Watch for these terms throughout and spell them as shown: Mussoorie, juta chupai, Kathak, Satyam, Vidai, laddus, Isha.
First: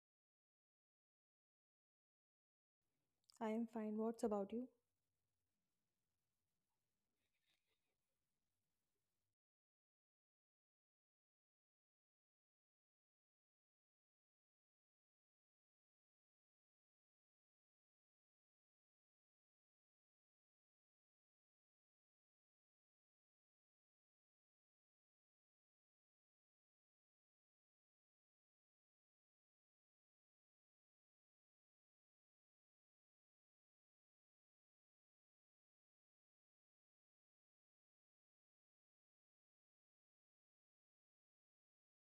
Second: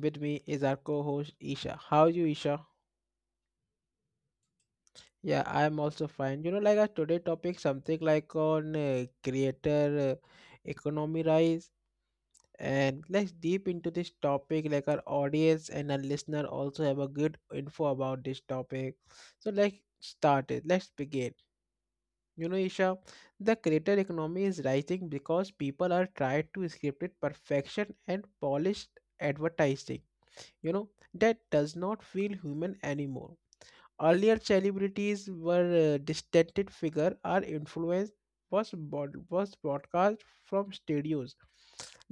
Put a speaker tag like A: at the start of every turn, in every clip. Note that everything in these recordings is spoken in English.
A: with me is our co-host Isha. How are you Isha?
B: I am fine. What's about you?
A: Yeah, I'm also fine. You know like our today topic something like on creator economy rise and let's deep into this topic like our audience and our listener also have a good info about this topic. So let's start it. Let's begin. You know Isha, the creator economy is rising because people are trying to script it perfection and polished advertising you know that does not feel human anymore earlier celebrities were distant figure our influence was broadcast from studios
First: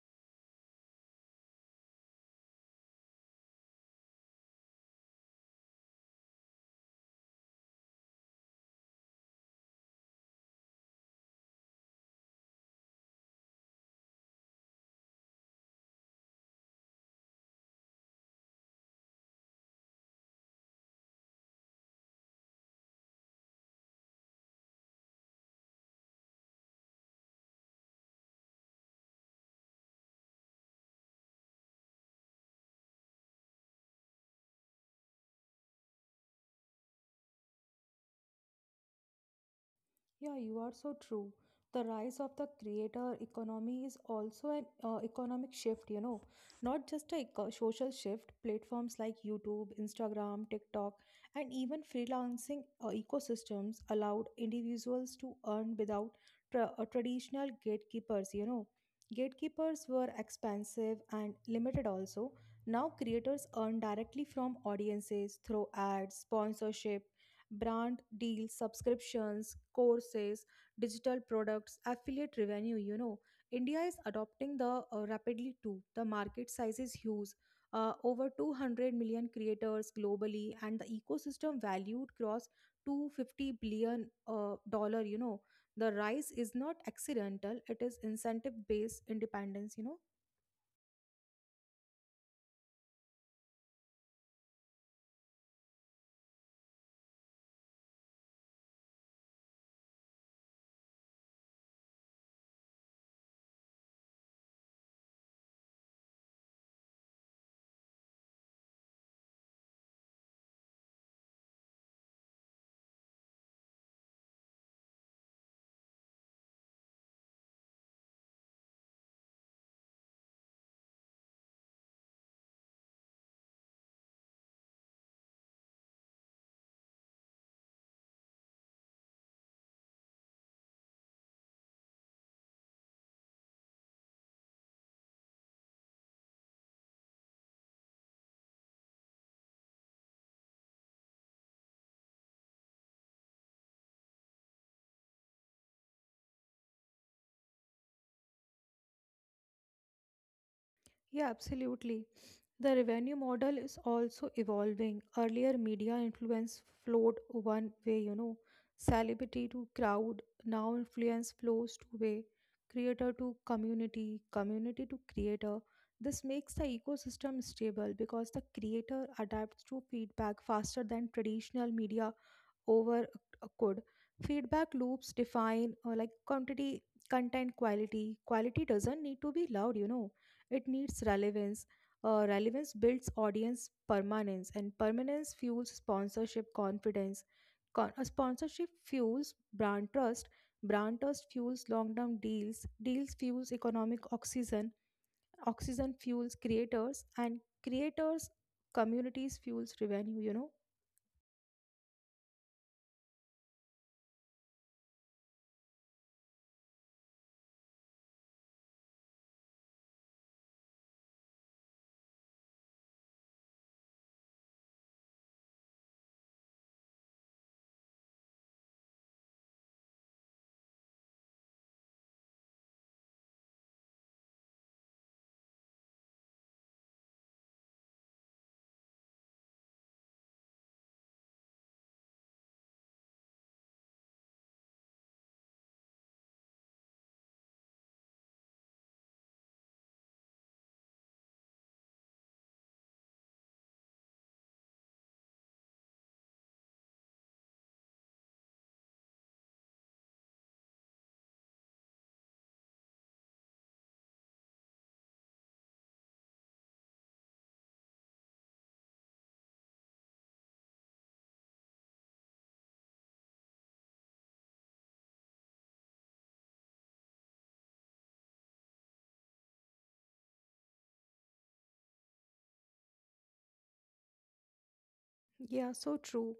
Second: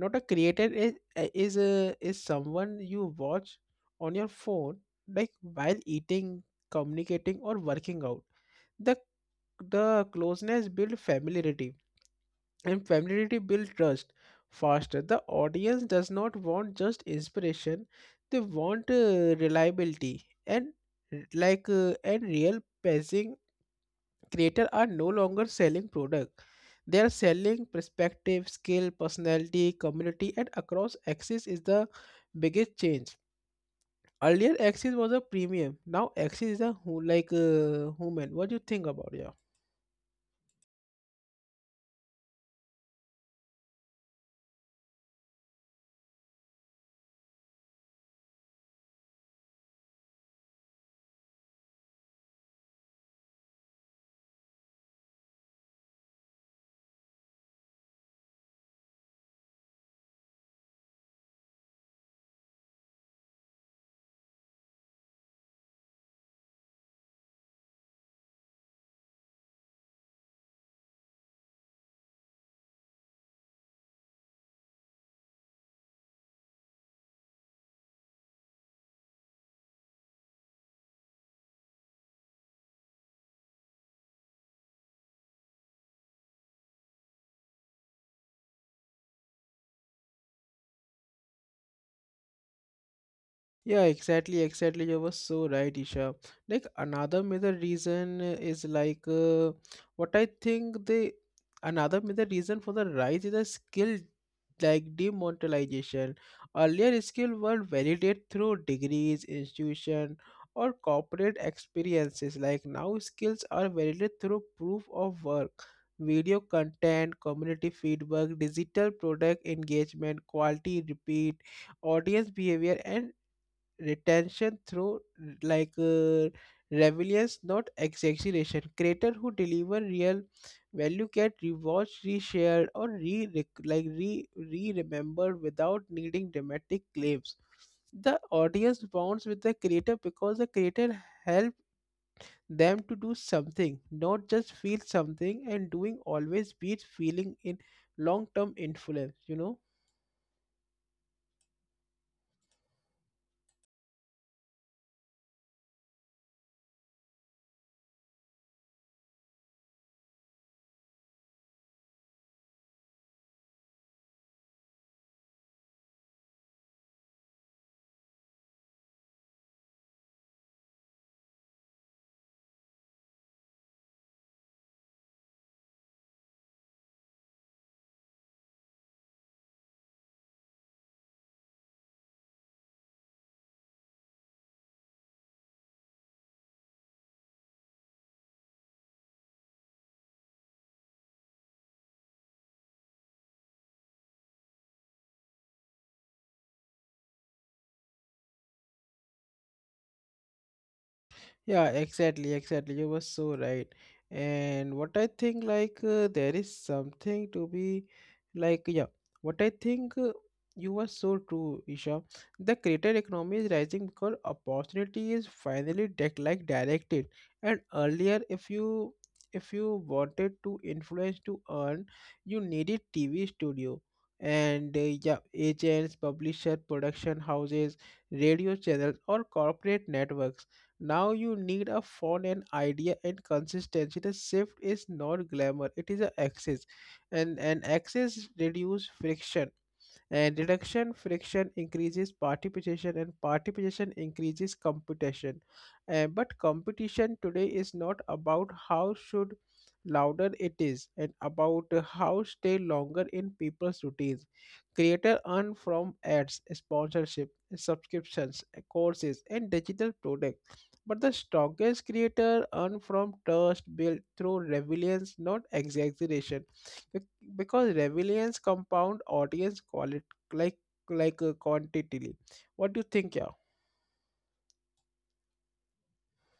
A: not a creator is is someone you watch on your phone like while eating communicating or working out the the closeness built familiarity and familiarity builds trust faster the audience does not want just inspiration they want reliability and real pacing creator are no longer selling product they are selling perspective skill personality community and across axis is the biggest change earlier axis was a premium now axis is a who human what do you think about it?
B: Yeah, you are so true. The rise of the creator economy is also an economic shift, you know, not just a social shift. Platforms like YouTube, Instagram, TikTok, and even freelancing ecosystems allowed individuals to earn without traditional gatekeepers, you know. Gatekeepers were expensive and limited also. Now creators earn directly from audiences through ads, sponsorship brand deals, subscriptions, courses, digital products, affiliate revenue. You know, India is adopting the rapidly too. The market size is huge. Over 200 million creators globally, and the ecosystem valued cross 250 billion dollar, you know, the rise is not accidental, it is incentive based independence, you know.
A: Yeah, exactly, exactly. You were so right, Isha. Like another major reason is what I think the another major reason for the rise is the skill like demonetization. Earlier, skill were validated through degrees, institution, or corporate experiences. Like now, skills are validated through proof of work, video content, community feedback, digital product engagement, quality repeat audience behavior and retention through like uh, relevance, not exaggeration. Creator who deliver real value get rewatched, reshared, or re rec- like re re remembered without needing dramatic claims. The audience bonds with the creator because the creator help them to do something, not just feel something. And doing always beats feeling in long term influence. You know.
B: Yeah, absolutely. The revenue model is also evolving. Earlier, media influence flowed one way, you know, celebrity to crowd. Now, influence flows two-way, creator to community, community to creator. This makes the ecosystem stable because the creator adapts to feedback faster than traditional media over could feedback loops define like quantity content quality. Quality doesn't need to be loud, you know, it needs relevance. Relevance builds audience permanence, and permanence fuels sponsorship confidence. Sponsorship fuels brand trust, brand trust fuels long-term deals, deals fuels economic oxygen, oxygen fuels creators, and creators communities fuels revenue, you know.
A: Yeah, exactly, exactly. You were so right. And what I think, like, there is something to be, like, yeah, what I think you were so true, Isha. The creator economy is rising because opportunity is finally deck like directed. And earlier, if you wanted to influence to earn, you needed TV studio and yeah, agents, publisher, production houses, radio channels, or corporate networks now you need a font and idea and consistency. The shift is not glamour; it is an axis, and an axis reduce friction. And reduction friction increases participation, and participation increases competition. But competition today is not about how should louder it is, and about how stay longer in people's routines. Creator earn from ads, sponsorship, subscriptions, courses, and digital products. But the strongest creator earn from trust built through relevance, not exaggeration. Bec- Because relevance compound audience quality like like a quantity what do you think, yeah?
B: Yeah, so true.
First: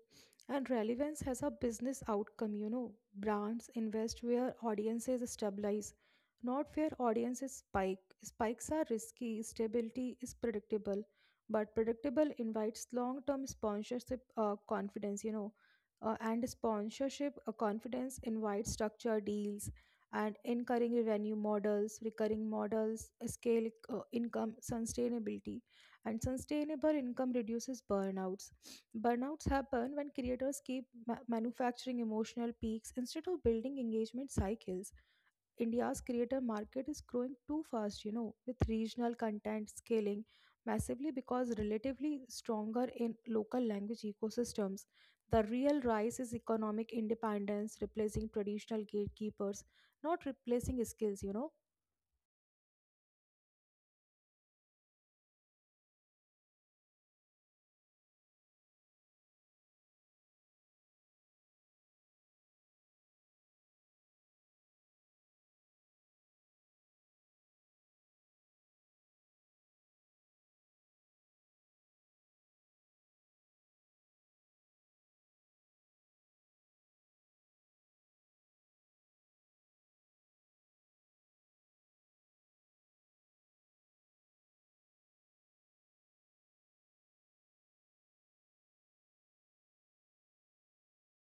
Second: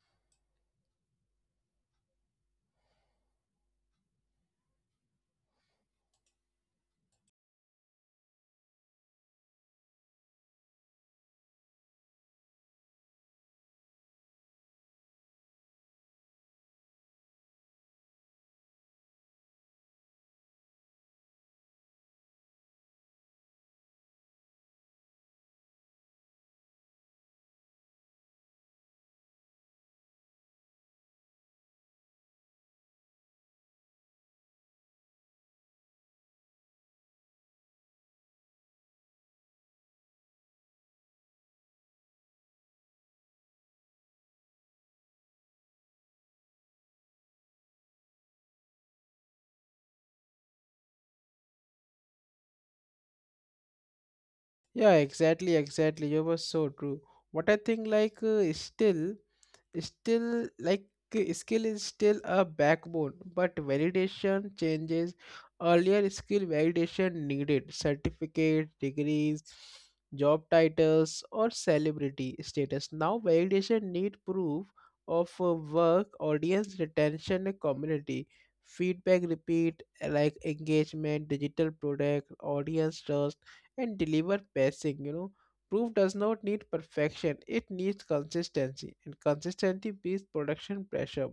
B: And relevance has a business outcome, you know. Brands invest where audiences stabilize, not where audiences spike. Spikes are risky, stability is predictable, but predictable invites long term sponsorship confidence, you know. And sponsorship confidence invites structured deals and incurring revenue models, recurring models, scale income, sustainability. And sustainable income reduces burnouts. Burnouts happen when creators keep manufacturing emotional peaks instead of building engagement cycles. India's creator market is growing too fast, you know, with regional content scaling massively because relatively stronger in local language ecosystems. The real rise is economic independence, replacing traditional gatekeepers, not replacing skills, you know.
A: Yeah, exactly, exactly, you were so true. What I think still skill is still a backbone but validation changes earlier skill validation needed certificate degrees job titles or celebrity status now validation need proof of work audience retention and community feedback repeat engagement digital product audience trust and deliver passing, you know. Proof does not need perfection, it needs consistency, and consistency beats production pressure.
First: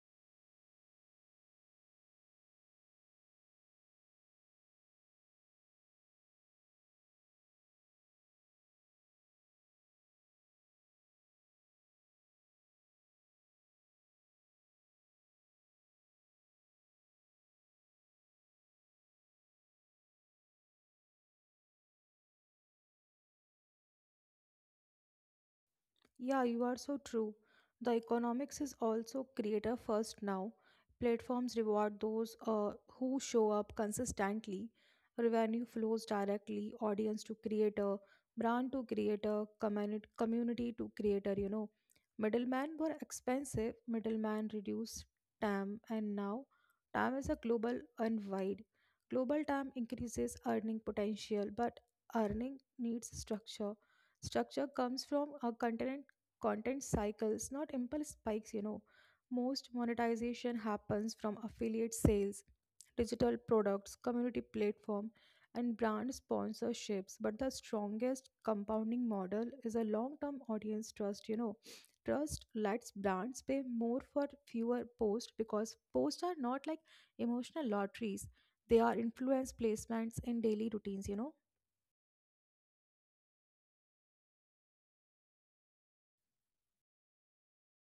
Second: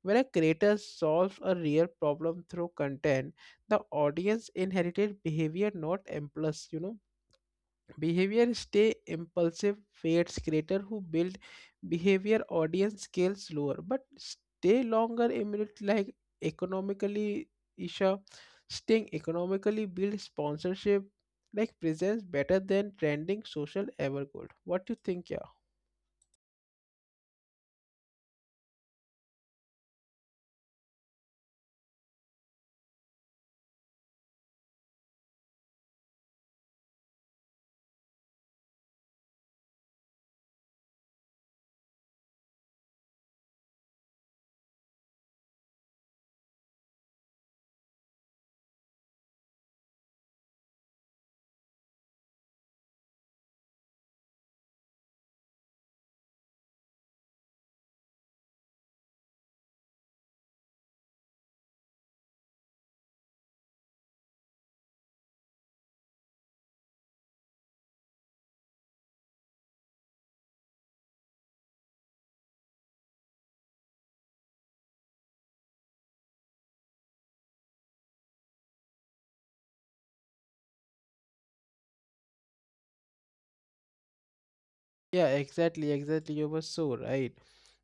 A: When a creator solves a real problem through content, the audience inherited behavior, not impulse, you know. Behavior stay impulsive fades creator who build behavior audience scale slower but stay longer immunity like economically Isha staying economically build sponsorship like presents better than trending social ever could. What do you think, yeah?
B: Yeah, you are so true. The economics is also creator first now. Platforms reward those who show up consistently. Revenue flows directly, audience to creator, brand to creator, community to creator, you know. Middlemen were expensive, middlemen reduced TAM, and now TAM is a global and wide. Global TAM increases earning potential, but earning needs structure. Structure comes from a content content cycles, not impulse spikes, you know. Most monetization happens from affiliate sales, digital products, community platform, and brand sponsorships. But the strongest compounding model is a long term audience trust, you know. Trust lets brands pay more for fewer posts because posts are not like emotional lotteries. They are influence placements in daily routines, you know.
A: Yeah, exactly, exactly. You were so right.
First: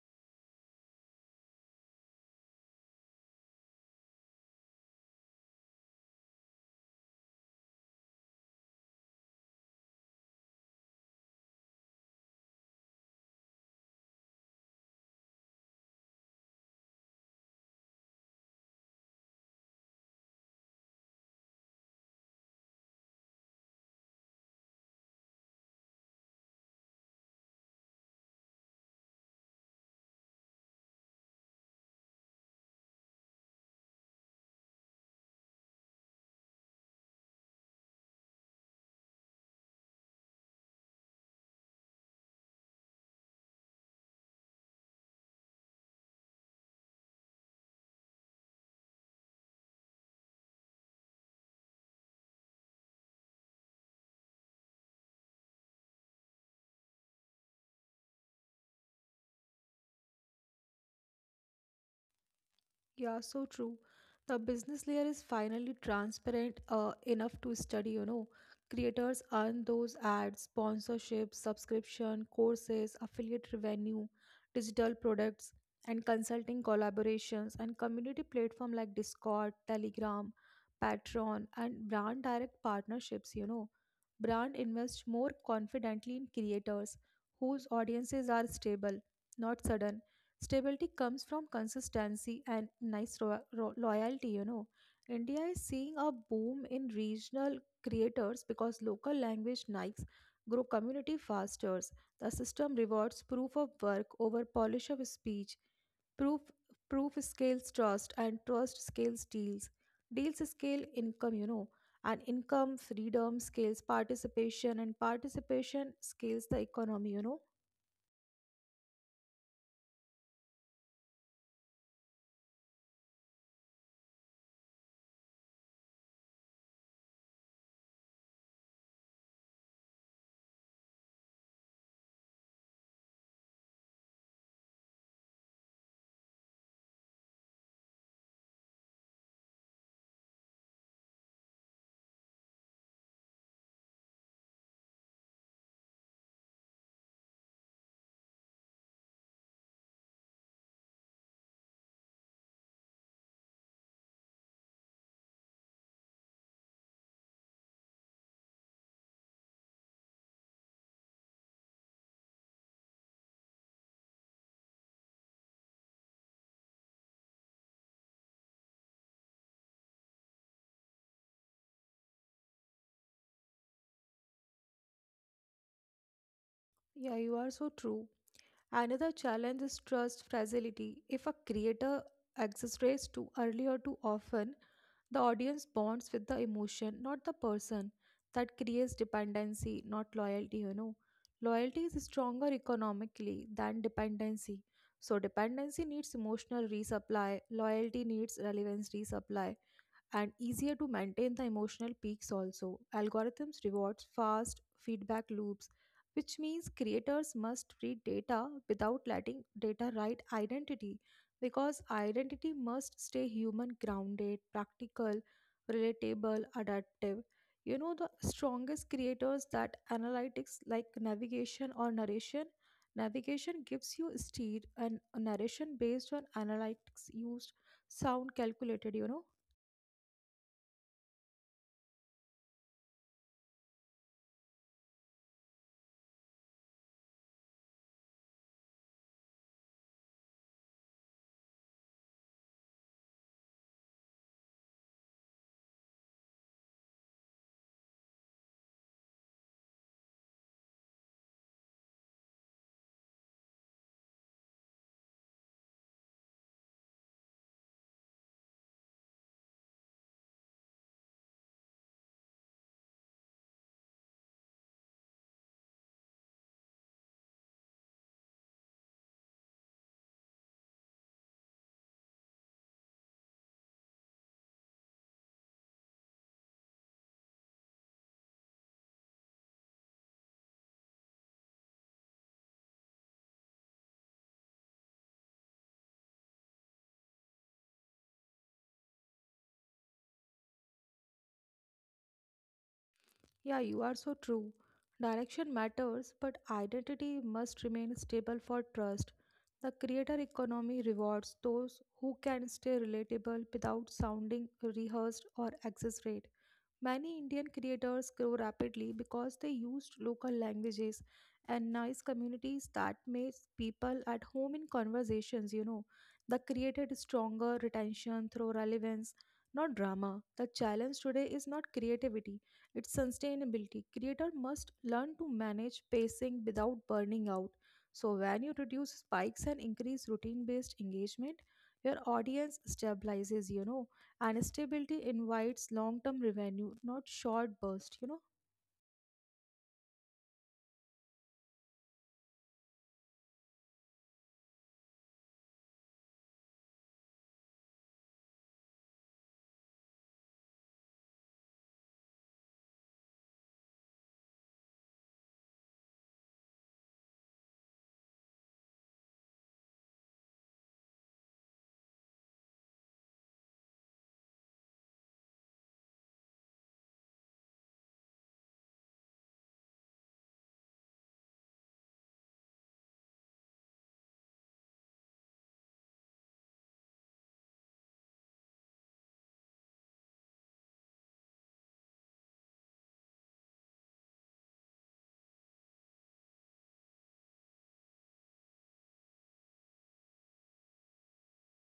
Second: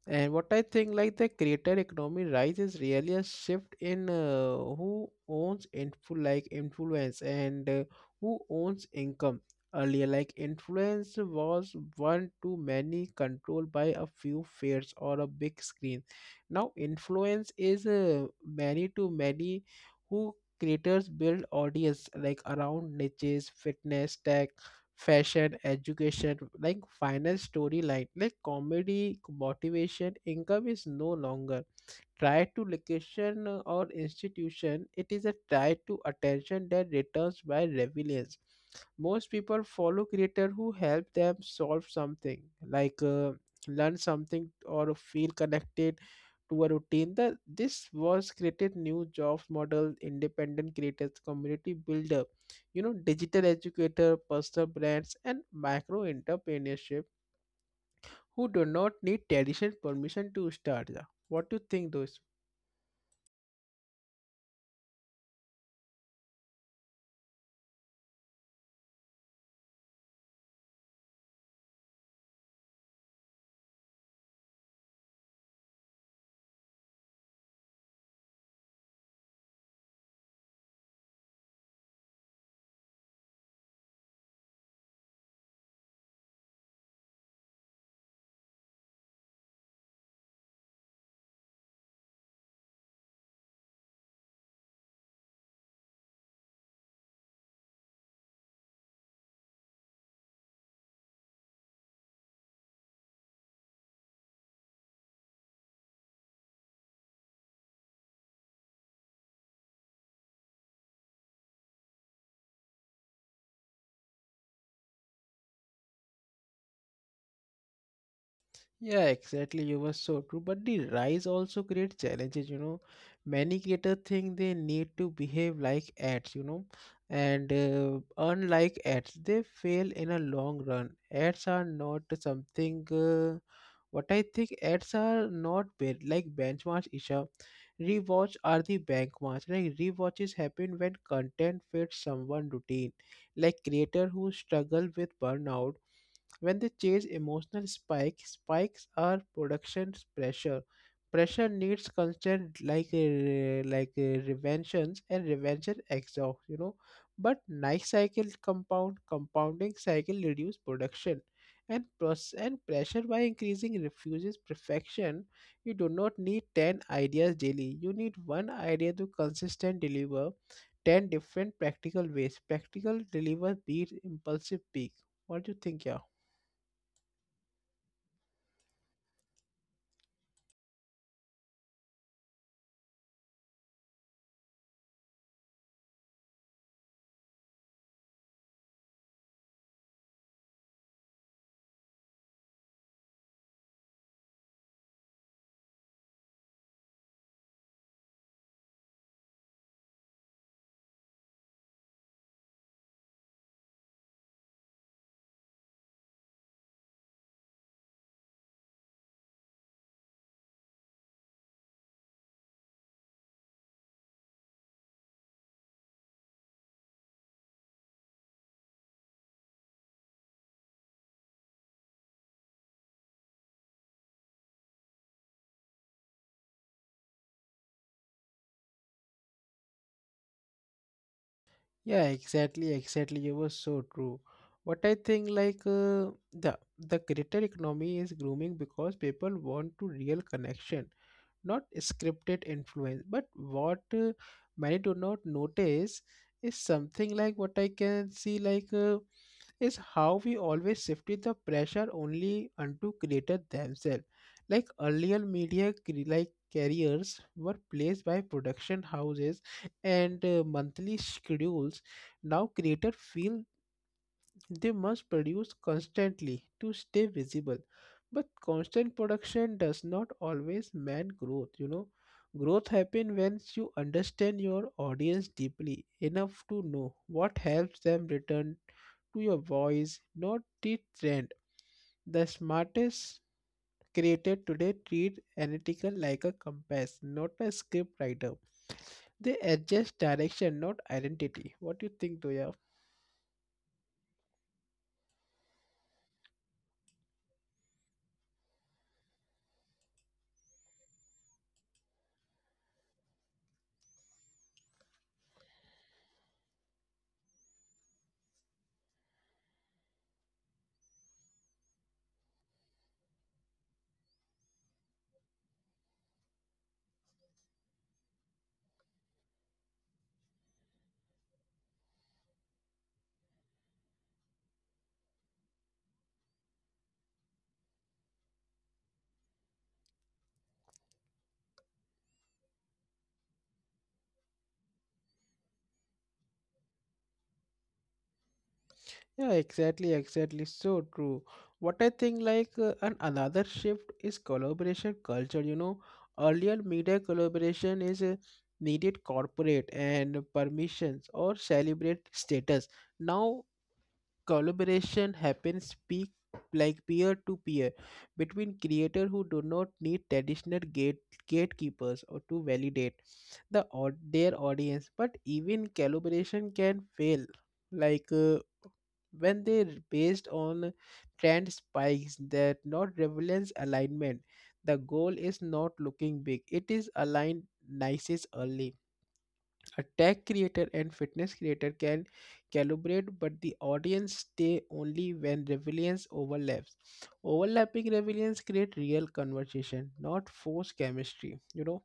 A: And what I think, like the creator economy rise is really a shift in who owns influence and who owns income. Earlier, like influence was one too many controlled by a few fears or a big screen. Now, influence is many to many who creators build audience like around niches, fitness, tech fashion, education, like finance storyline, like comedy, motivation, income is no longer tied to location or institution, it is a tie to attention that returns by relevance. Most people follow creators who help them solve something, like uh, learn something or feel connected to a routine. The, this was created new jobs model, independent creators, community builder, you know, digital educator, personal brands, and micro entrepreneurship who do not need tradition permission to start. Yeah. What do you think, though?
B: Yeah, so true. The business layer is finally transparent enough to study, you know. Creators earn those ads, sponsorships, subscription, courses, affiliate revenue, digital products, and consulting collaborations, and community platform like Discord, Telegram, Patreon, and brand direct partnerships, you know. Brand invests more confidently in creators whose audiences are stable, not sudden. Stability comes from consistency and nice loyalty, you know. India is seeing a boom in regional creators because local language Nikes grow community faster. The system rewards proof of work over polish of speech. Proof proof scales trust, and trust scales deals. Deals scale income, you know, and income freedom scales participation, and participation scales the economy, you know.
A: Yeah, exactly. You were so true. But the rise also create challenges, you know. Many creators think they need to behave like ads, you know, and earn like ads. They fail in a long run. Ads are not something. What I think ads are not benchmarks, Isha. Rewatch are the benchmarks. Like rewatches happen when content fits someone routine. Like creator who struggle with burnout when they chase emotional spike, spikes are production pressure. Pressure needs constant reventions and revention exhaust, you know. But nice cycle compounding cycle reduce production and pressure by increasing refuses perfection. You do not need ten ideas daily. You need one idea to consistent deliver 10 different practical ways. Practical deliver beat impulsive peak. What do you think, yeah?
B: Yeah, you are so true. Another challenge is trust fragility. If a creator exaggerates too early or too often, the audience bonds with the emotion, not the person. That creates dependency, not loyalty, you know. Loyalty is stronger economically than dependency. So, dependency needs emotional resupply, loyalty needs relevance resupply and easier to maintain the emotional peaks also. Algorithms rewards fast feedback loops, which means creators must read data without letting data write identity because identity must stay human grounded, practical, relatable, adaptive. You know the strongest creators that analytics like navigation or narration. Navigation gives you steer and narration based on analytics used sound calculated, you know.
A: Yeah, exactly, exactly. You were so true. What I think, the creator economy is grooming because people want to real connection, not scripted influence but what many do not notice is something like what I can see is how we always shifted the pressure only unto creators themselves. Like earlier media carriers were placed by production houses and monthly schedules. Now creators feel they must produce constantly to stay visible. But constant production does not always mean growth, you know. Growth happens when you understand your audience deeply enough to know what helps them return to your voice, not the trend. The smartest creator today treat analytical like a compass, not a script writer. They adjust direction, not identity. What do you think, Doya?
B: Yeah, you are so true. Direction matters, but identity must remain stable for trust. The creator economy rewards those who can stay relatable without sounding rehearsed or exaggerated. Many Indian creators grew rapidly because they used local languages and nice communities that made people at home in conversations, you know. That created stronger retention through relevance, not drama. The challenge today is not creativity, it's sustainability. Creator must learn to manage pacing without burning out. So when you reduce spikes and increase routine-based engagement, your audience stabilizes, you know, and stability invites long-term revenue, not short bursts, you know.
A: Yeah, exactly, exactly. So true. What I think, like, and another shift is collaboration culture. You know, earlier media collaboration is needed corporate and permissions or celebrate status. Now, collaboration happens peak like peer to peer between creators who do not need traditional gatekeepers or to validate their audience. But even collaboration can fail. Like. When they're based on trend spikes that not relevance alignment. The goal is not looking big, it is aligned nices early. A tech creator and fitness creator can calibrate, but the audience stay only when relevance overlaps. Overlapping relevance create real conversation, not forced chemistry. You know,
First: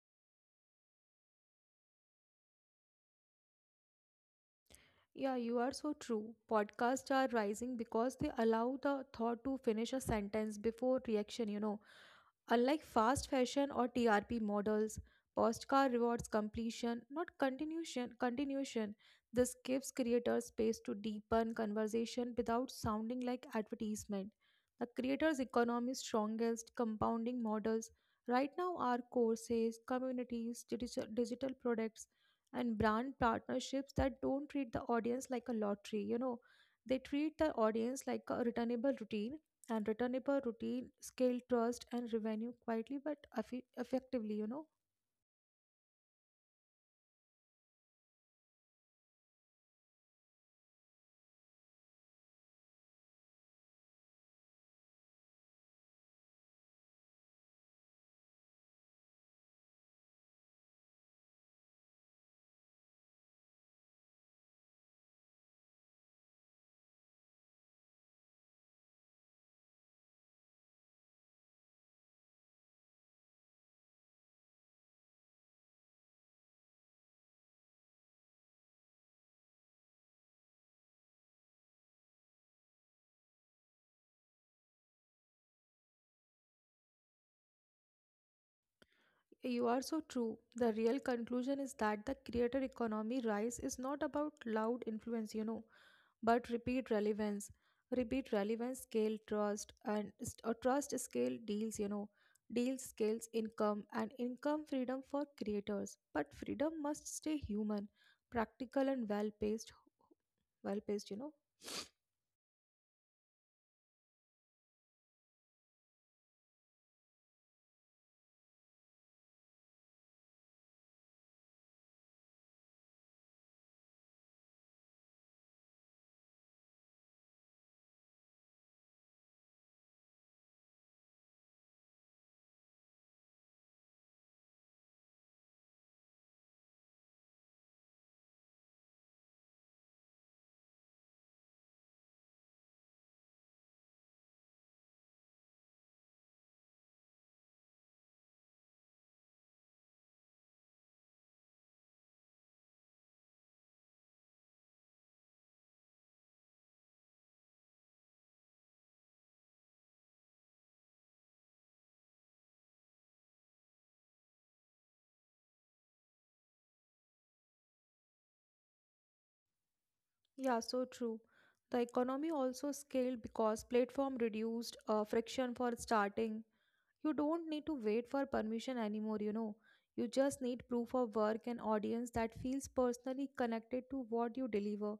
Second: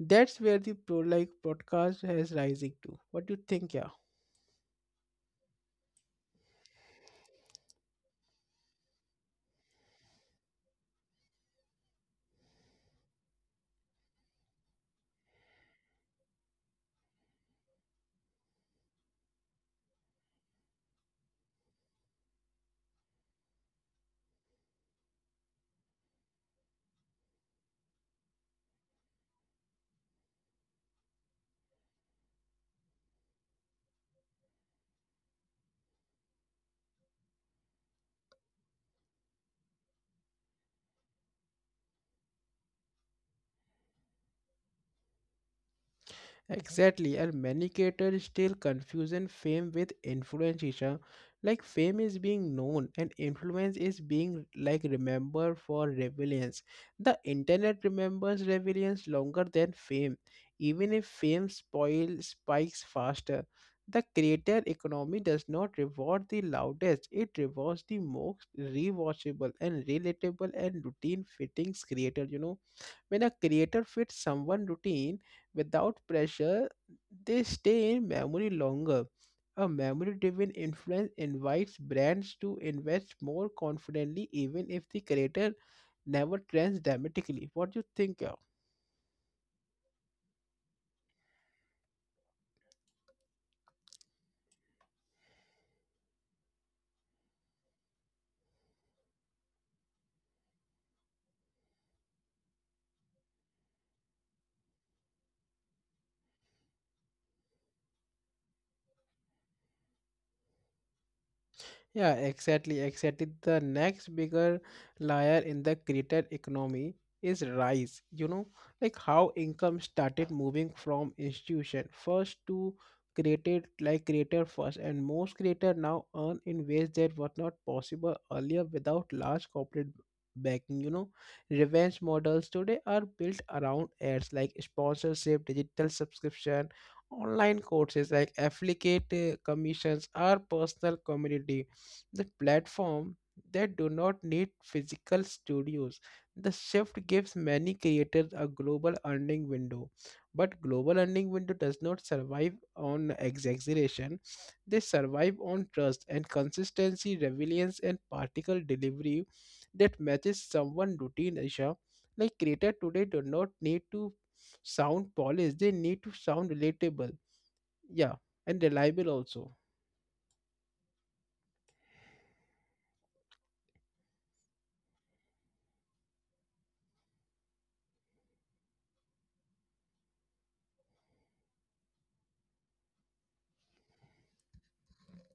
A: that's where the pro like podcast has rising to. What do you think, yeah?
B: Yeah, you are so true. Podcasts are rising because they allow the thought to finish a sentence before reaction, you know. Unlike fast fashion or TRP models, Postcard rewards completion, not continuation. Continuation. This gives creators space to deepen conversation without sounding like advertisement. The creator's economy is strongest compounding models right now are courses, communities, digital products, and brand partnerships that don't treat the audience like a lottery. You know, they treat the audience like a returnable routine, and return up a per routine, scale trust and revenue quietly but effectively, you know.
A: Exactly, and many creators still confusing fame with influence, Isha. Like fame is being known, and influence is being like remembered for relevance. The internet remembers relevance longer than fame, even if fame spoil spikes faster. The creator economy does not reward the loudest; it rewards the most rewatchable and relatable and routine fittings creator. You know. When a creator fits someone routine without pressure, they stay in memory longer. A memory driven influence invites brands to invest more confidently even if the creator never trends dramatically. What do you think?
B: You are so true. The real conclusion is that the creator economy rise is not about loud influence, you know, but repeat relevance. Repeat relevance, scale trust, and or trust scale deals, you know. Deals scales income and income freedom for creators. But freedom must stay human, practical, and well paced, you know.
A: Yeah, exactly, exactly. The next bigger layer in the creator economy is rise. You know, like how income started moving from institution first to created like creator first, and most creator now earn in ways that were not possible earlier without large corporate backing. You know, revenge models today are built around ads like sponsorship, digital subscription, online courses like affiliate commissions, or personal community the platform that do not need physical studios. The shift gives many creators a global earning window, but global earning window does not survive on exaggeration. They survive on trust and consistency, resilience, and particle delivery that matches someone routine. Isha, like creator today do not need to sound polished; they need to sound relatable, yeah, and reliable also.
B: Yeah, so true. The economy also scaled because platform reduced friction for starting. You don't need to wait for permission anymore, you know. You just need proof of work and audience that feels personally connected to what you deliver.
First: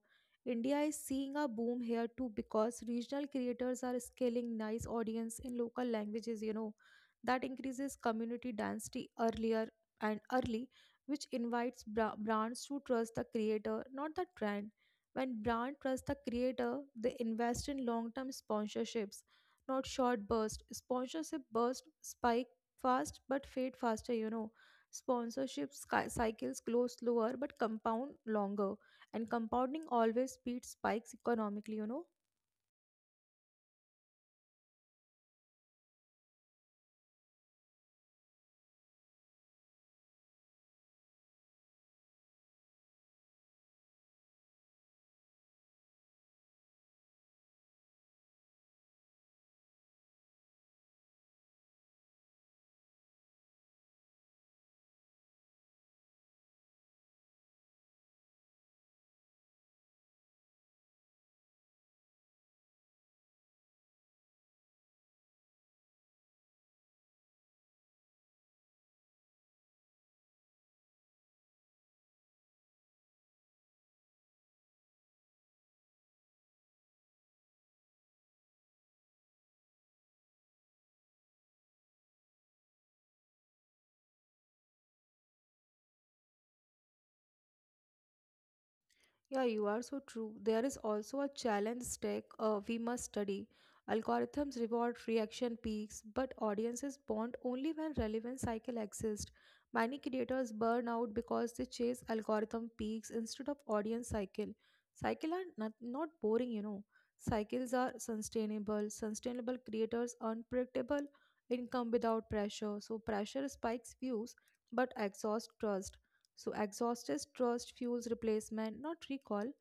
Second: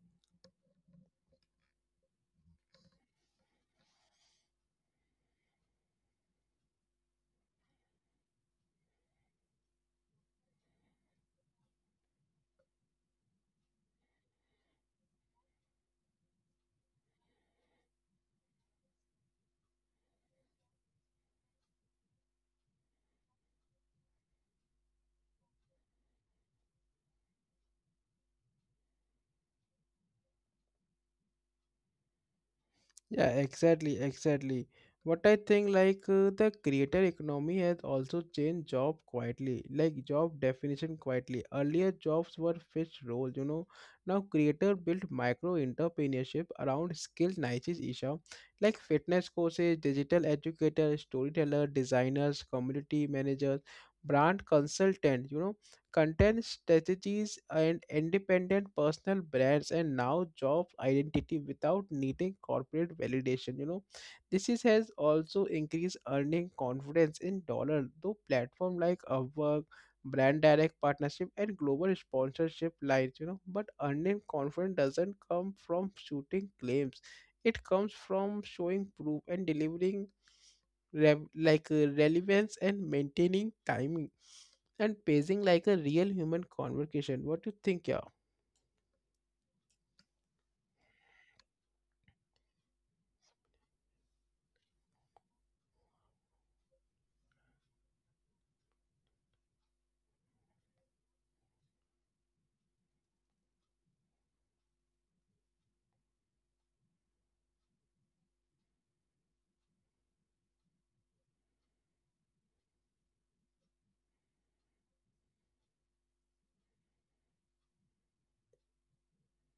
B: India is seeing a boom here too because regional creators are scaling nice audience in local languages, you know. That increases community density earlier and early, which invites brands to trust the creator, not the trend. When brand trusts the creator, they invest in long-term sponsorships, not short burst. Sponsorship burst spike fast but fade faster, you know. Sponsorship cycles glow slower but compound longer, and compounding always beats spikes economically, you know.
A: Yeah, exactly, exactly. What I think, the creator economy has also changed job quietly, like job definition quietly. Earlier, jobs were fixed roles, you know. Now, creator built micro entrepreneurship around skill niches, Isha, like fitness coaches, digital educator, storyteller, designers, community managers, brand consultant. You know content strategies and independent personal brands and now job identity without needing corporate validation, you know this is, has also increased earning confidence in dollar though platform like Upwork brand direct partnership and global sponsorship lines, you know but earning confidence doesn't come from shooting claims it comes from showing proof and delivering relevance and maintaining timing and pacing like a real human conversation. What do you think, yeah?
B: Yeah, you are so true. There is also a challenge stack we must study. Algorithms reward reaction peaks, but audiences bond only when relevant cycle exists. Many creators burn out because they chase algorithm peaks instead of audience cycle. Cycle are not boring, you know. Cycles are sustainable. Sustainable creators earn predictable income without pressure. So pressure spikes views but exhausts trust, so exhausted trust fuels replacement, not recall.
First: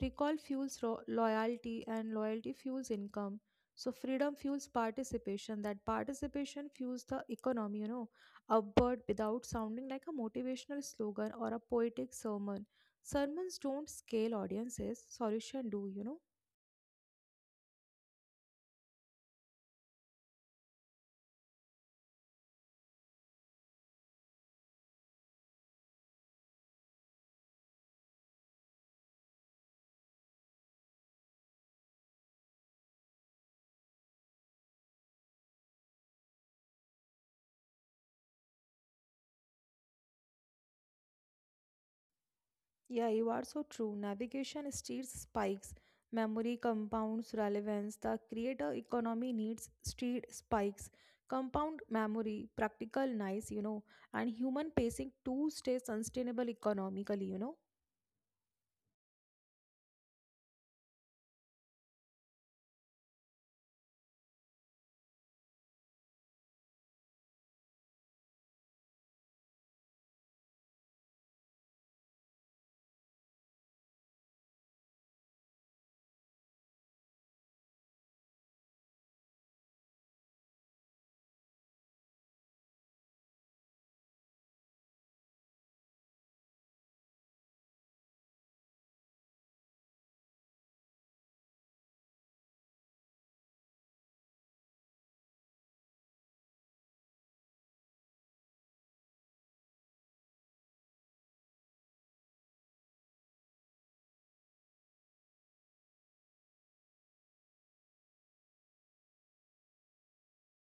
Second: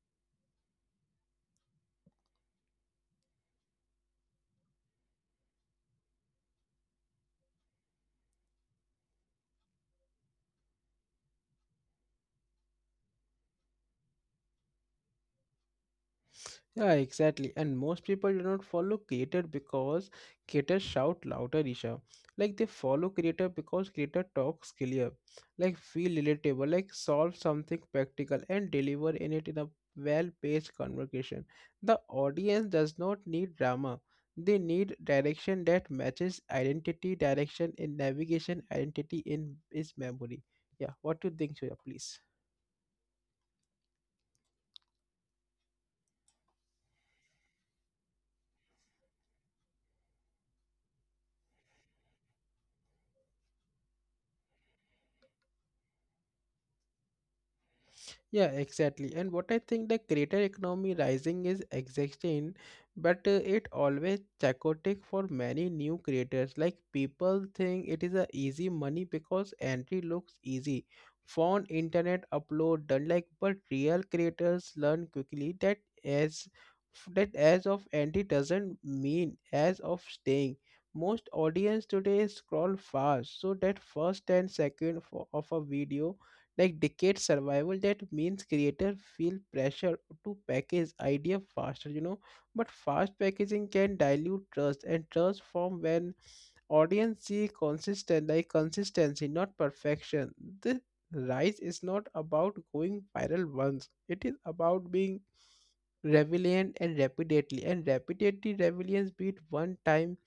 B: Recall fuels loyalty, and loyalty fuels income. So, freedom fuels participation. That participation fuels the economy, you know, upward without sounding like a motivational slogan or a poetic sermon. Sermons don't scale audiences, solution do, you know.
A: Yeah, exactly. And most people do not follow creator because creator shout louder, Isha. Like they follow creator because creator talks clear, like feel relatable, like solve something practical and deliver in it in a well-paced conversation. The audience does not need drama. They need direction that matches identity, direction in navigation, identity in is memory. Yeah, what do you think, Shoya, please?
B: Yeah, you are so true. Navigation steers spikes, memory compounds relevance. The creator economy needs steered spikes, compound memory, practical nice, you know, and human pacing to stay sustainable economically, you know.
A: Yeah, exactly. And what I think the creator economy rising is existing, but it always chaotic for many new creators. Like people think it is a easy money because entry looks easy. Phone, internet, upload, done like but real creators learn quickly that as as of entry doesn't mean as of staying. Most audience today scroll fast, so that first 10 second of a video like decade survival. That means creators feel pressure to package idea faster, you know, but fast packaging can dilute trust, and trust form when audience see consistent like consistency not perfection. The rise is not about going viral once, it is about being relevant and repeatedly. Relevance beat one time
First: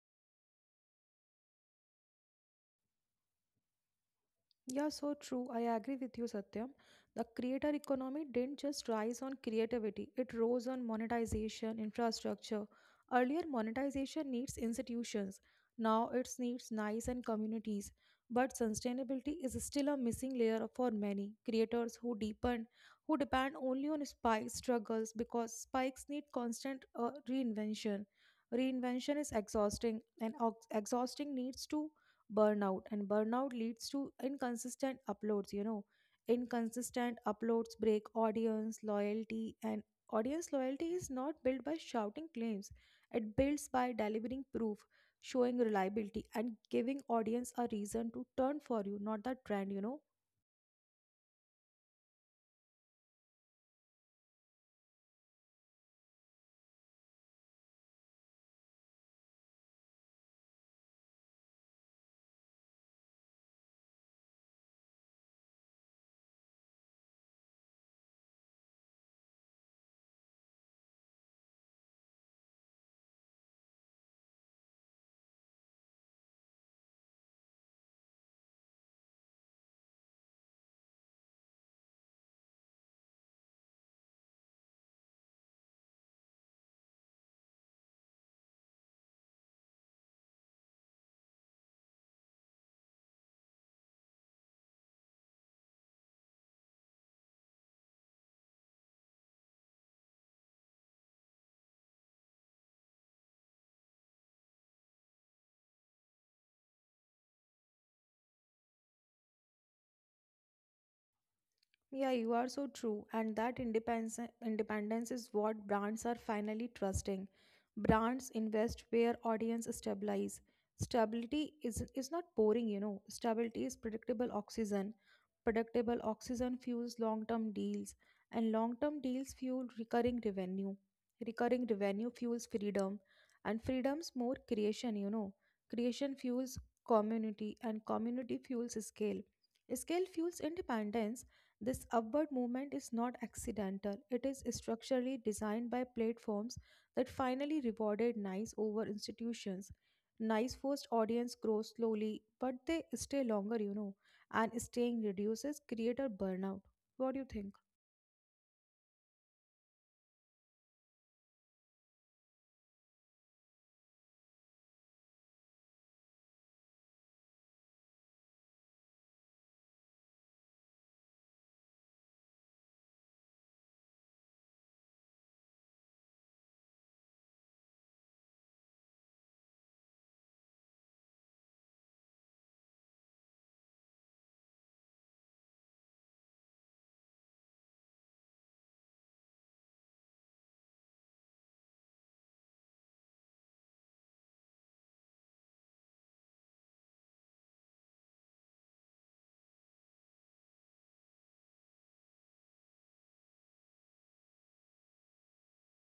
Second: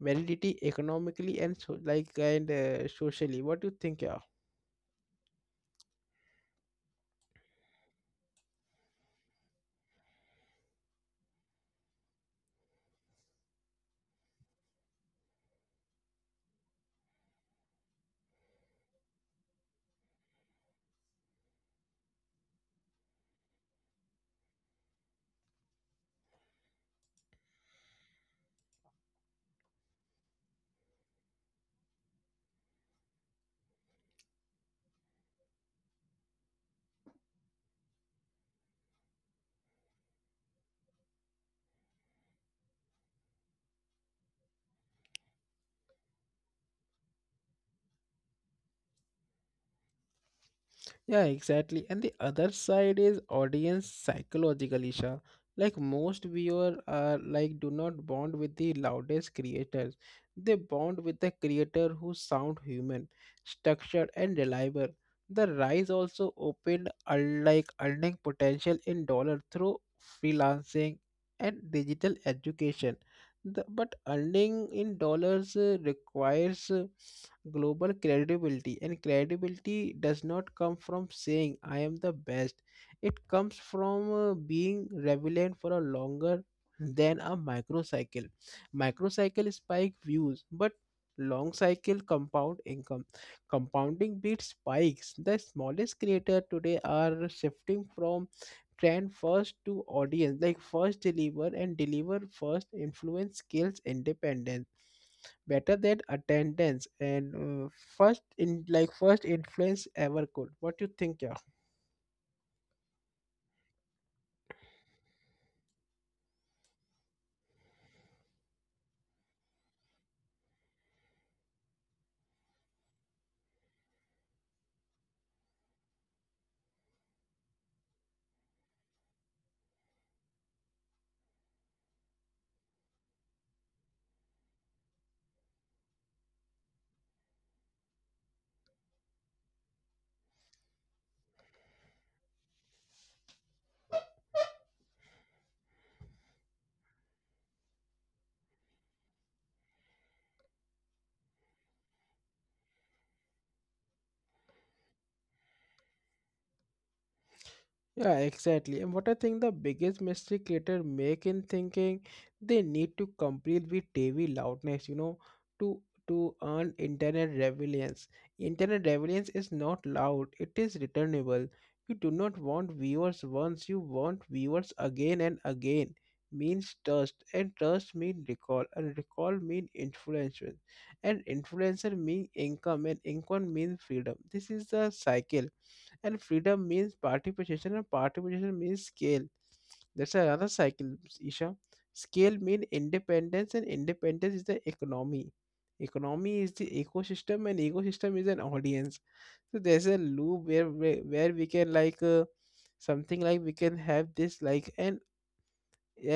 A: validity economically and so like and socially. What do you think
B: Yeah, so true. I agree with you, Satyam. The creator economy didn't just rise on creativity, it rose on monetization, infrastructure. Earlier, monetization needs institutions. Now it needs nice and communities. But sustainability is still a missing layer for many creators who deepen, who depend only on spike struggles because spikes need constant reinvention. Reinvention is exhausting, and exhausting needs to burnout, and burnout leads to inconsistent uploads, you know. Inconsistent uploads break audience loyalty, and audience loyalty is not built by shouting claims, it builds by delivering proof, showing reliability, and giving audience a reason to turn for you, not the trend, you know.
A: Yeah, exactly. And the other side is audience psychological issue. Like most viewers are like do not bond with the loudest creators. They bond with the creator who sound human, structured and reliable. The rise also opened unlike earning potential in dollar through freelancing and digital education. The, but earning in dollars requires global credibility, and credibility does not come from saying I am the best. It comes from being relevant for a longer than a microcycle. Microcycle spike views, but long cycle compound income. Compounding beats spikes. The smallest creator today are shifting from trend first to audience like first deliver and deliver first influence skills independence better than attendance and first in like first influence ever could. What do you think, yeah?
B: Yeah, you are so true. And that independence is what brands are finally trusting. Brands invest where audience stabilize. Stability is not boring, you know. Stability is predictable oxygen. Predictable oxygen fuels long term deals, and long term deals fuel recurring revenue. Recurring revenue fuels freedom, and freedom's more creation, you know. Creation fuels community, and community fuels scale. Scale fuels independence. This upward movement is not accidental, it is structurally designed by platforms that finally rewarded nice over institutions. Nice first audience grows slowly, but they stay longer, you know, and staying reduces creator burnout. What do you think?
A: Yeah, exactly. And what I think the biggest mistake creators make in thinking they need to compete with TV loudness, you know, to to earn internet relevance. Internet relevance is not loud; it is returnable. You do not want viewers once; you want viewers again and again. Means trust, and trust mean recall, and recall mean influence, and influencer mean income, and income mean freedom. This is the cycle, and freedom means participation and participation means scale. That's another cycle, Isha. Scale means independence and independence is the economy. Economy is the ecosystem and ecosystem is an audience. So there's a loop where where we can like something like we can have this like,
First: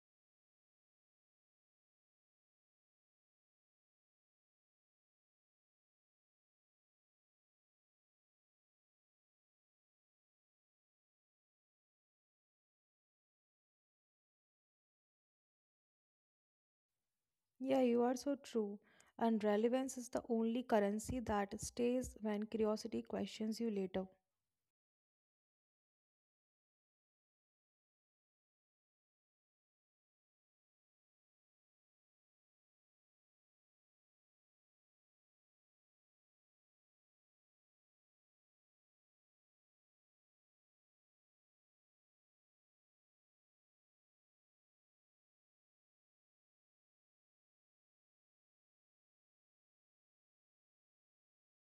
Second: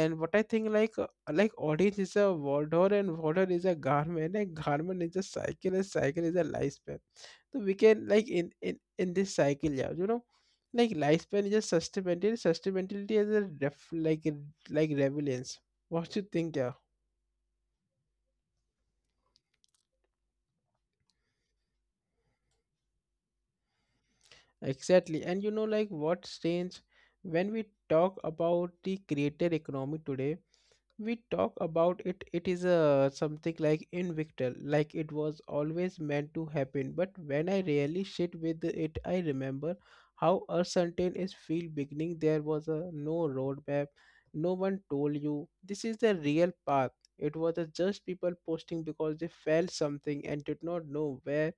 A: and what I think like audience is a wardrobe and wardrobe is a garment and garment is a cycle and cycle is a lifespan. So we can like in this cycle, yeah, you know, like lifespan is just sustainability. Sustainability is a ref like a- like relevance. What you think, yeah?
B: Yeah, you are so true. And relevance is the only currency that stays when curiosity questions you later.
A: Exactly. And you know, like what's strange when we talk about the creator economy today, we talk about it it is a something like invictal like it was always meant to happen. But when I really sit with it, I remember how uncertain is feel beginning. There was a no roadmap, no one told you this is the real path. It was a just people posting because they felt something and did not know where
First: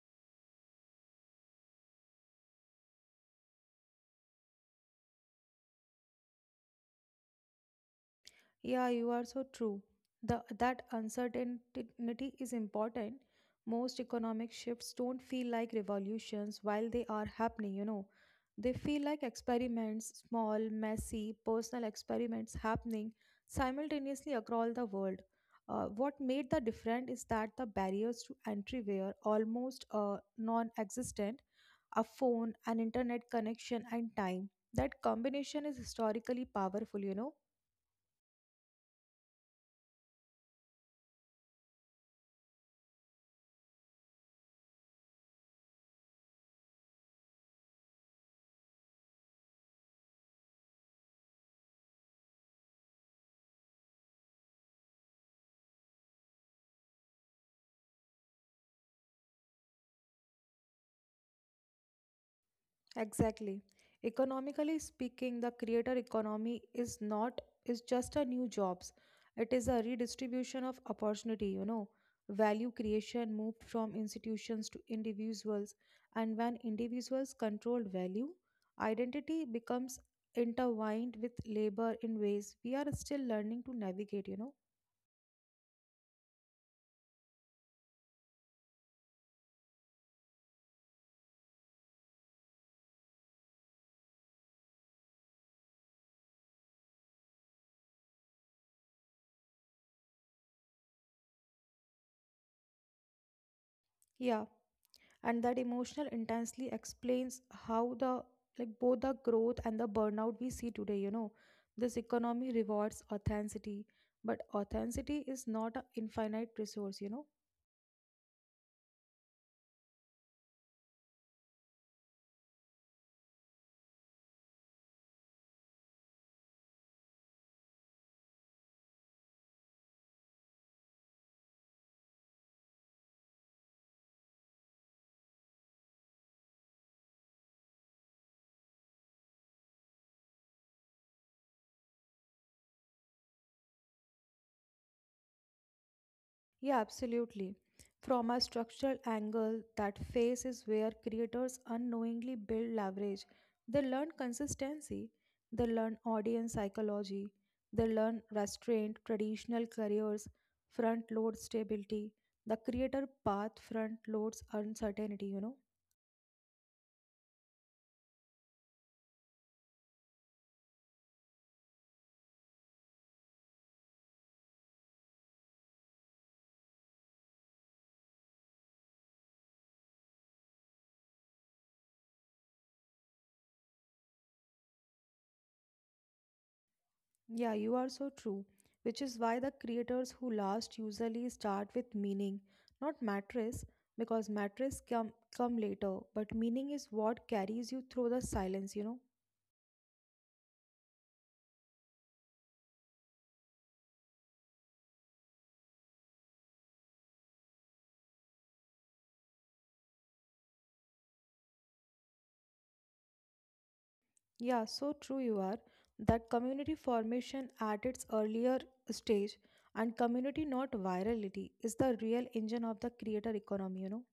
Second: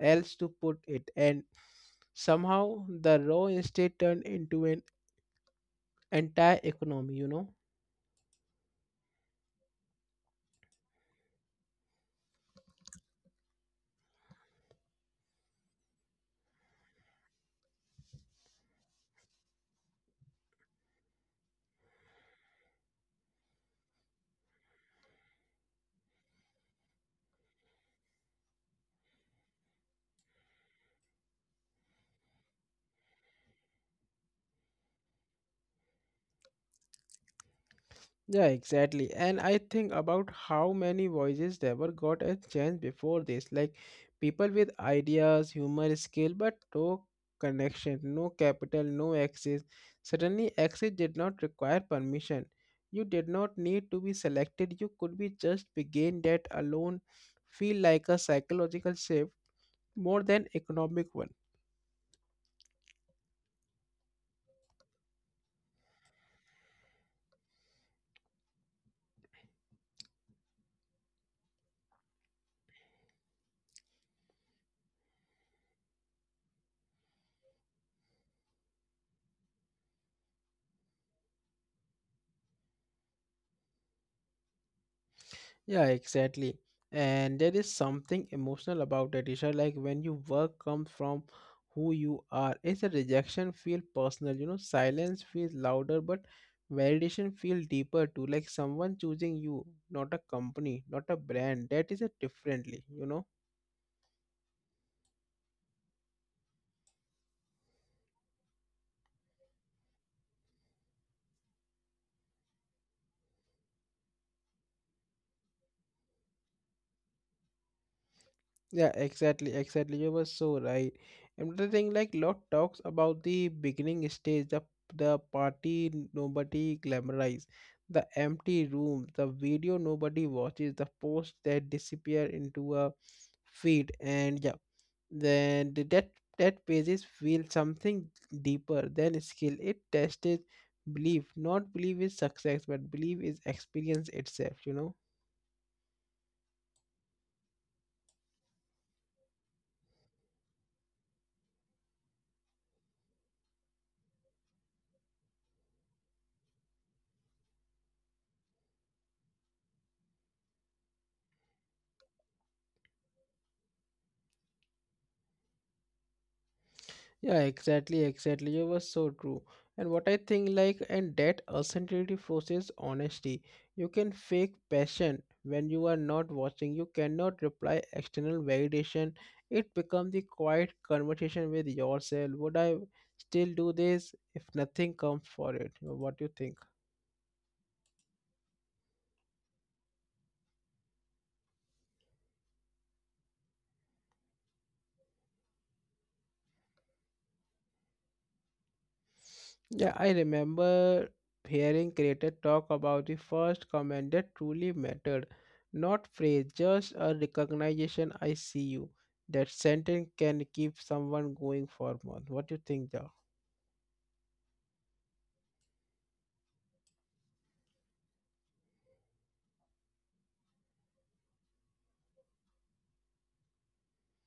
A: else to put it, and somehow the raw estate turned into an entire economy, you know.
B: Yeah, you are so true. That uncertainty is important. Most economic shifts don't feel like revolutions while they are happening, you know. They feel like experiments, small, messy, personal experiments happening simultaneously across the world. What made the difference is that the barriers to entry were almost non existent: a phone, an internet connection, and time. That combination is historically powerful, you know.
A: Yeah, exactly. And I think about how many voices there were got a chance before this. Like people with ideas, humor, skill, but no connection, no capital, no access. Suddenly, access did not require permission. You did not need to be selected. You could be just begin that alone. Feel like a psychological shift more than economic one.
B: Exactly. Economically speaking, the creator economy is not is just a new jobs. It is a redistribution of opportunity, you know. Value creation moved from institutions to individuals, and when individuals control value, identity becomes intertwined with labor in ways we are still learning to navigate, you know.
A: Yeah, exactly. And there is something emotional about it, Isha. Like when your work comes from who you are, it's a rejection feel personal. You know, silence feels louder, but validation feel deeper too. Like someone choosing you, not a company, not a brand. That is a differently. You know.
B: Yeah. And that emotional intensely explains how the like both the growth and the burnout we see today, you know. This economy rewards authenticity, but authenticity is not an infinite resource, you know.
A: Yeah, exactly. You were so right. And the thing, like, lot talks about the beginning stage, the party nobody glamorize, the empty room, the video nobody watches, the posts that disappear into a feed, and yeah, then the- that that pages feel something deeper than skill. It tested belief, not belief is success, but belief is experience itself. You know.
B: Yeah, absolutely. From a structural angle, that phase is where creators unknowingly build leverage. They learn consistency, they learn audience psychology, they learn restraint, traditional careers, front load stability. The creator path front loads uncertainty, you know.
A: Yeah, exactly. You were so true. And what I think, like, and that authenticity forces honesty. You can fake passion when you are not watching. You cannot reply external validation. It becomes the quiet conversation with yourself. Would I still do this if nothing comes for it? What do you think?
B: Yeah, you are so true. Which is why the creators who last usually start with meaning, not mattress, because mattress come later, but meaning is what carries you through the silence, you know.
A: Yeah, I remember hearing creators talk about the first comment that truly mattered. Not phrase, just a recognition I see you. That sentence can keep someone going for months. What do you think, Joe?
B: Yeah, so true you are. That community formation at its earlier stage, and community not virality is the real engine of the creator economy, you know.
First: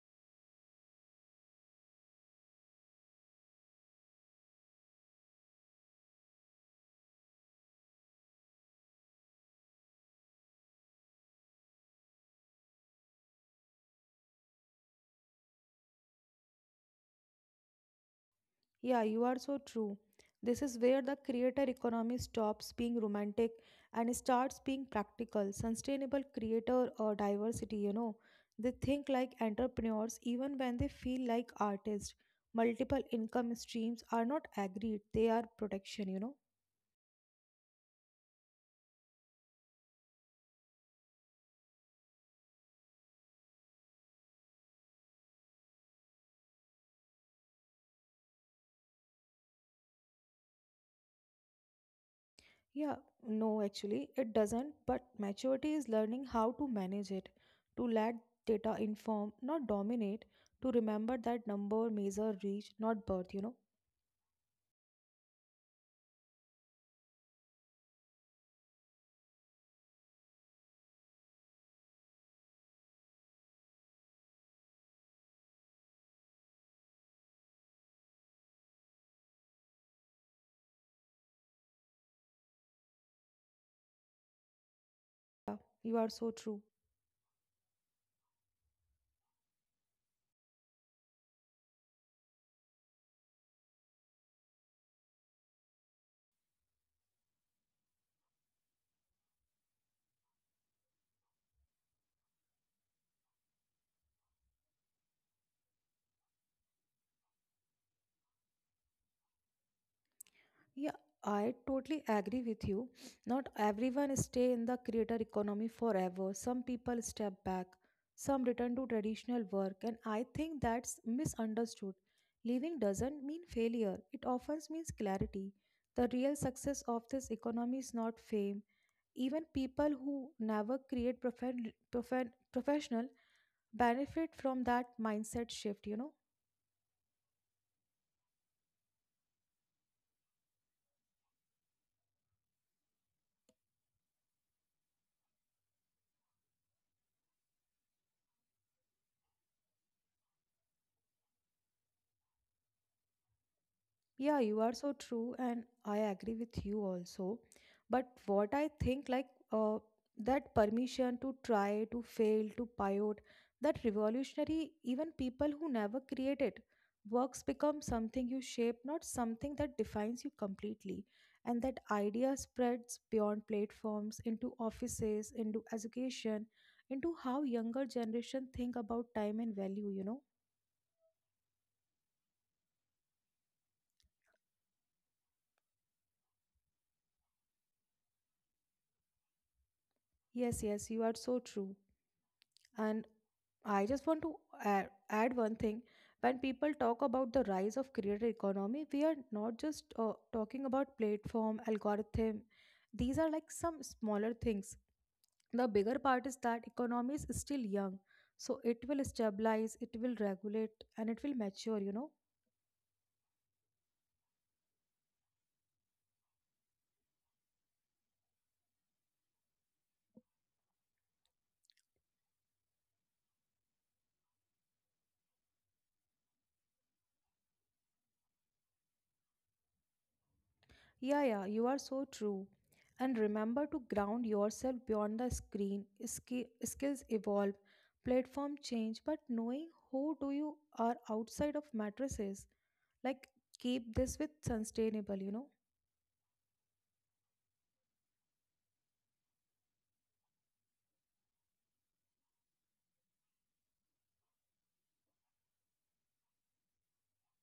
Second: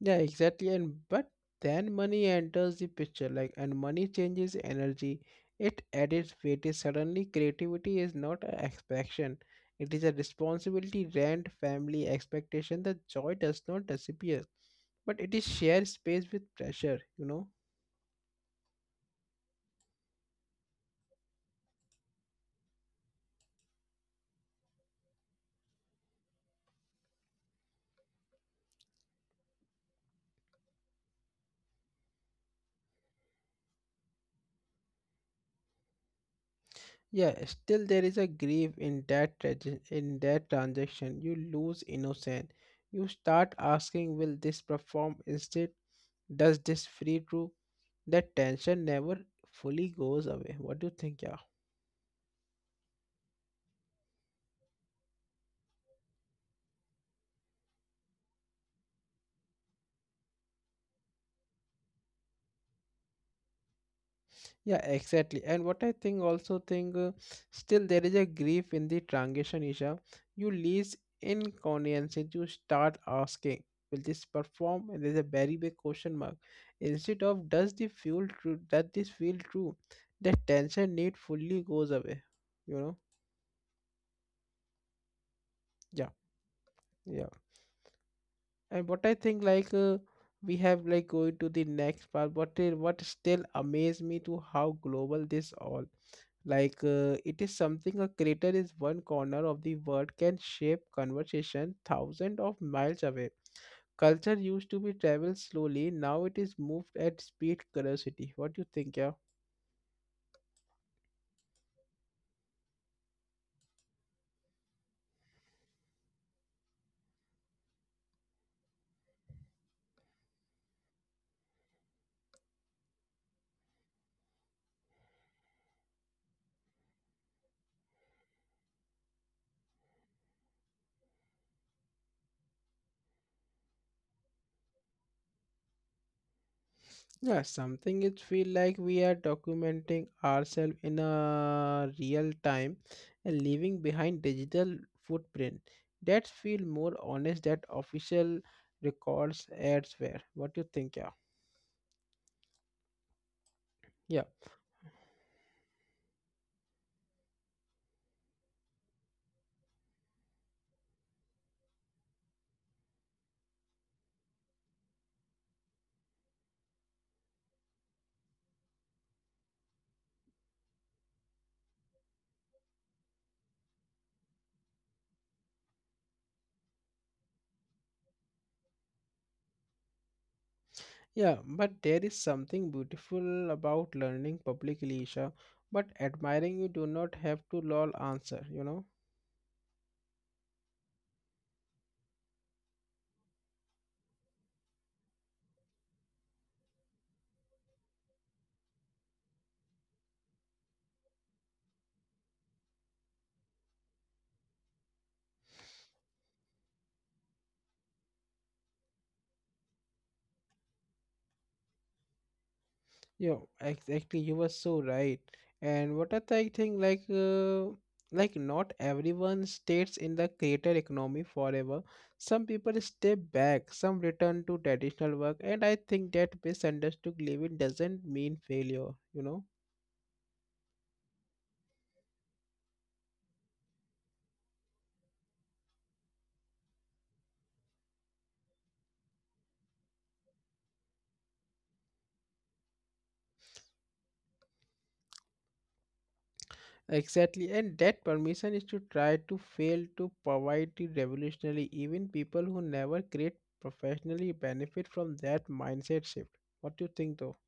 A: Yeah, exactly. And but then money enters the picture, like, and money changes energy. It adds weight. It suddenly, creativity is not an expectation. It is a responsibility, rent, family, expectation. The joy does not disappear, but it is shared space with pressure, you know.
B: Yeah, you are so true. This is where the creator economy stops being romantic and starts being practical, sustainable creator or diversity, you know. They think like entrepreneurs even when they feel like artists. Multiple income streams are not agreed, they are protection, you know.
A: Yeah, still there is a grief in that in that transaction. You lose innocence, you start asking will this perform instead does this free true. That tension never fully goes away. What do you think, yeah?
B: Yeah, no, actually, it doesn't, but maturity is learning how to manage it, to let data inform, not dominate, to remember that number, measure, reach, not birth, you know.
A: Yeah, exactly. And what I think also think still there is a grief in the transition, Isha. You lease inconvenience, you start asking, will this perform? And there's a very big question mark. Instead of does this feel true? The tension need fully goes away. You know?
B: You are
A: Yeah,
B: so true.
A: yeah. And what I think like we have like going to the next part, but what still amaze me to how global this all. Like it is something a crater is one corner of the world can shape conversation thousands of miles away. Culture used to be traveled slowly, now it is moved at speed curiosity. What do you think, yeah?
B: Yeah, I totally agree with you. Not everyone stay in the creator economy forever. Some people step back, some return to traditional work, and I think that's misunderstood. Leaving doesn't mean failure. It often means clarity. The real success of this economy is not fame. Even people who never create professional benefit from that mindset shift, you know.
A: Yeah, something it feel like we are documenting ourselves in a real time and leaving behind digital footprint. That feel more honest that official records elsewhere. What do you think, yeah? Yeah.
B: Yeah, you are so true, and I agree with you also. But what I think, like uh, that permission to try, to fail, to pivot, that revolutionary, even people who never created works become something you shape, not something that defines you completely. And that idea spreads beyond platforms, into offices, into education, into how younger generation think about time and value, you know?
A: Yeah, but there is something beautiful about learning publicly, Isha. But admiring you do not have to lol answer, you know?
B: Yes, yes, you are so true. And I just want to add one thing. When people talk about the rise of creator economy, we are not just talking about platform, algorithm. These are like some smaller things. The bigger part is that economy is still young. So it will stabilize, it will regulate, and it will mature, you know.
A: Yeah, exactly. You were so right. And what a thing like not everyone stays in the creator economy forever. Some people step back, some return to traditional work, and I think that misunderstood living doesn't mean failure, you know?
B: Yeah, yeah, you are so true. And remember to ground yourself beyond the screen. Skills evolve, platform change, but knowing who do you are outside of matrices like keep this with sustainable, you know.
A: Exactly, and that permission is to try to fail to provide the revolutionary. Even people who never create professionally benefit from that mindset shift. What do you think, though?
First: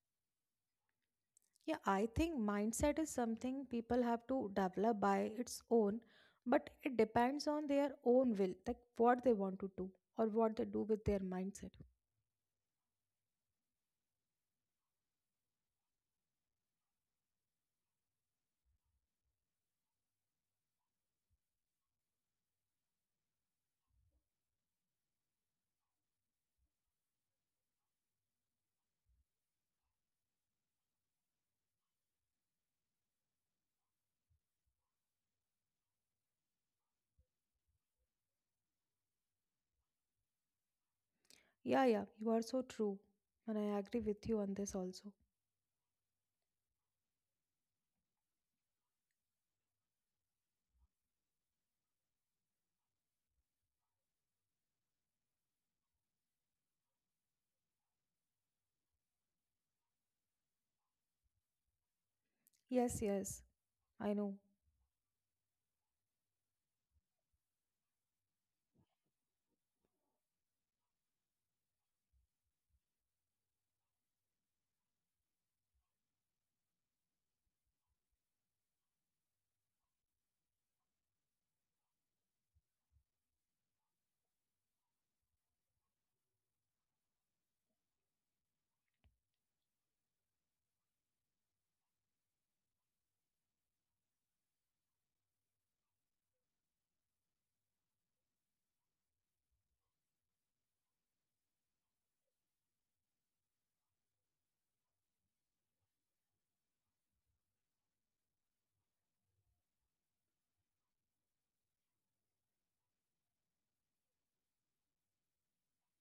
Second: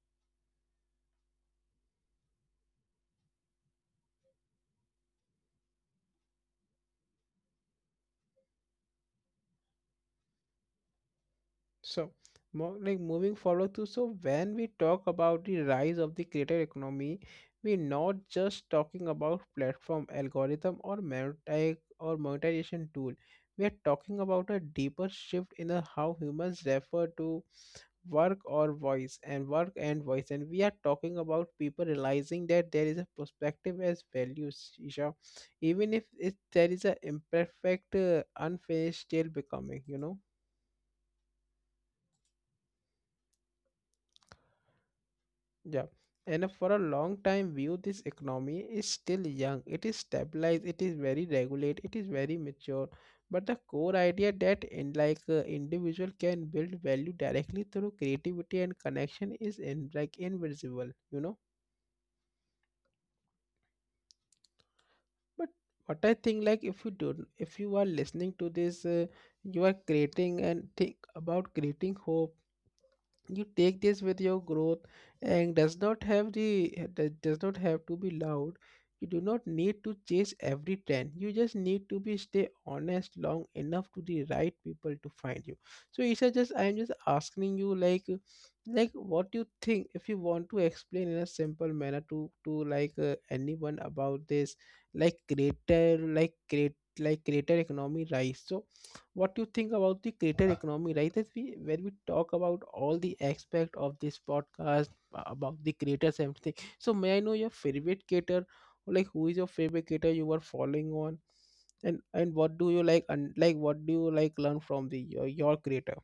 B: Yeah, I think mindset is something people have to develop by its own, but it depends on their own will, like what they want to do or what they do with their mindset.
A: So, like moving forward to so when we talk about the rise of the creator economy, we're not just talking about platform algorithm or monetize or monetization tool. We are talking about a deeper shift in a how humans refer to work and voice, and we are talking about people realizing that there is a perspective as values, Isha. Even if it, there is a imperfect unfinished still becoming, you know.
B: Yeah, yeah, you are so true, and I agree with you on this also.
A: Yeah, and for a long time view, this economy is still young, it is stabilized, it is very regulate, it is very mature. But the core idea that in like individual can build value directly through creativity and connection is in like invisible, you know.
B: Yes, yes, I know.
A: But what I think like if you do if you are listening to this you are creating and think about creating hope, you take this with your growth, and does not have the that does not have to be loud. You do not need to chase every trend, you just need to be stay honest long enough to the right people to find you. So Isha, just I'm just asking you like what do you think if you want to explain in a simple manner to like anyone about this like greater like great like greater economy rise. So what do you think about the creator economy right as we when we talk about all the aspect of this podcast, about the creators and everything. So may I know your favorite creator, like who is your favorite creator you were following on, and what do you like, and like what do you like learn from the your creator?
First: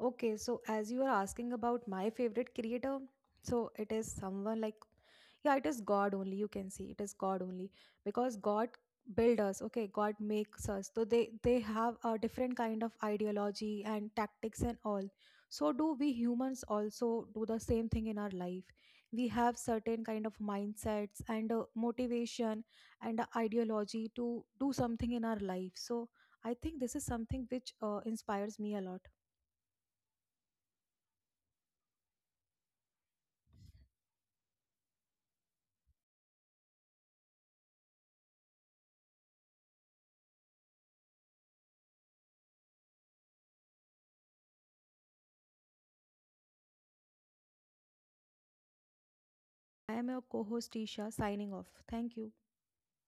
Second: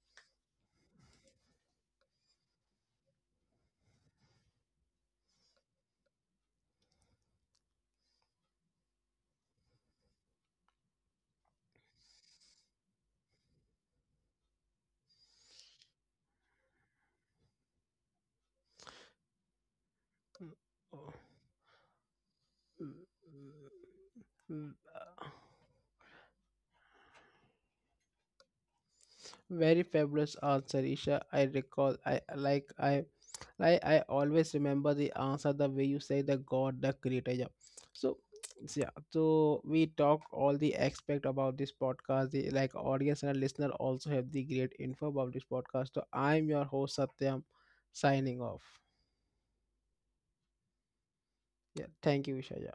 B: Okay, so as you are asking about my favorite creator, so it is someone like, yeah, it is God only. You can see it is God only because God build us. Okay, God makes us. So they have a different kind of ideology and tactics and all. So do we humans also do the same thing in our life? We have certain kind of mindsets and motivation and ideology to do something in our life. So I think this is something which inspires me a lot.
A: Very fabulous answer, Isha. I recall I like I always remember the answer the way you say the God, the creator. Yeah. So it's- yeah, so we talk all the aspect about this podcast. The like audience and listener also have the great info about this podcast. So I'm your host, Satyam, signing off.
B: I am your co host Isha signing off. Thank
A: Yeah,
B: you.
A: thank you, Vishaya.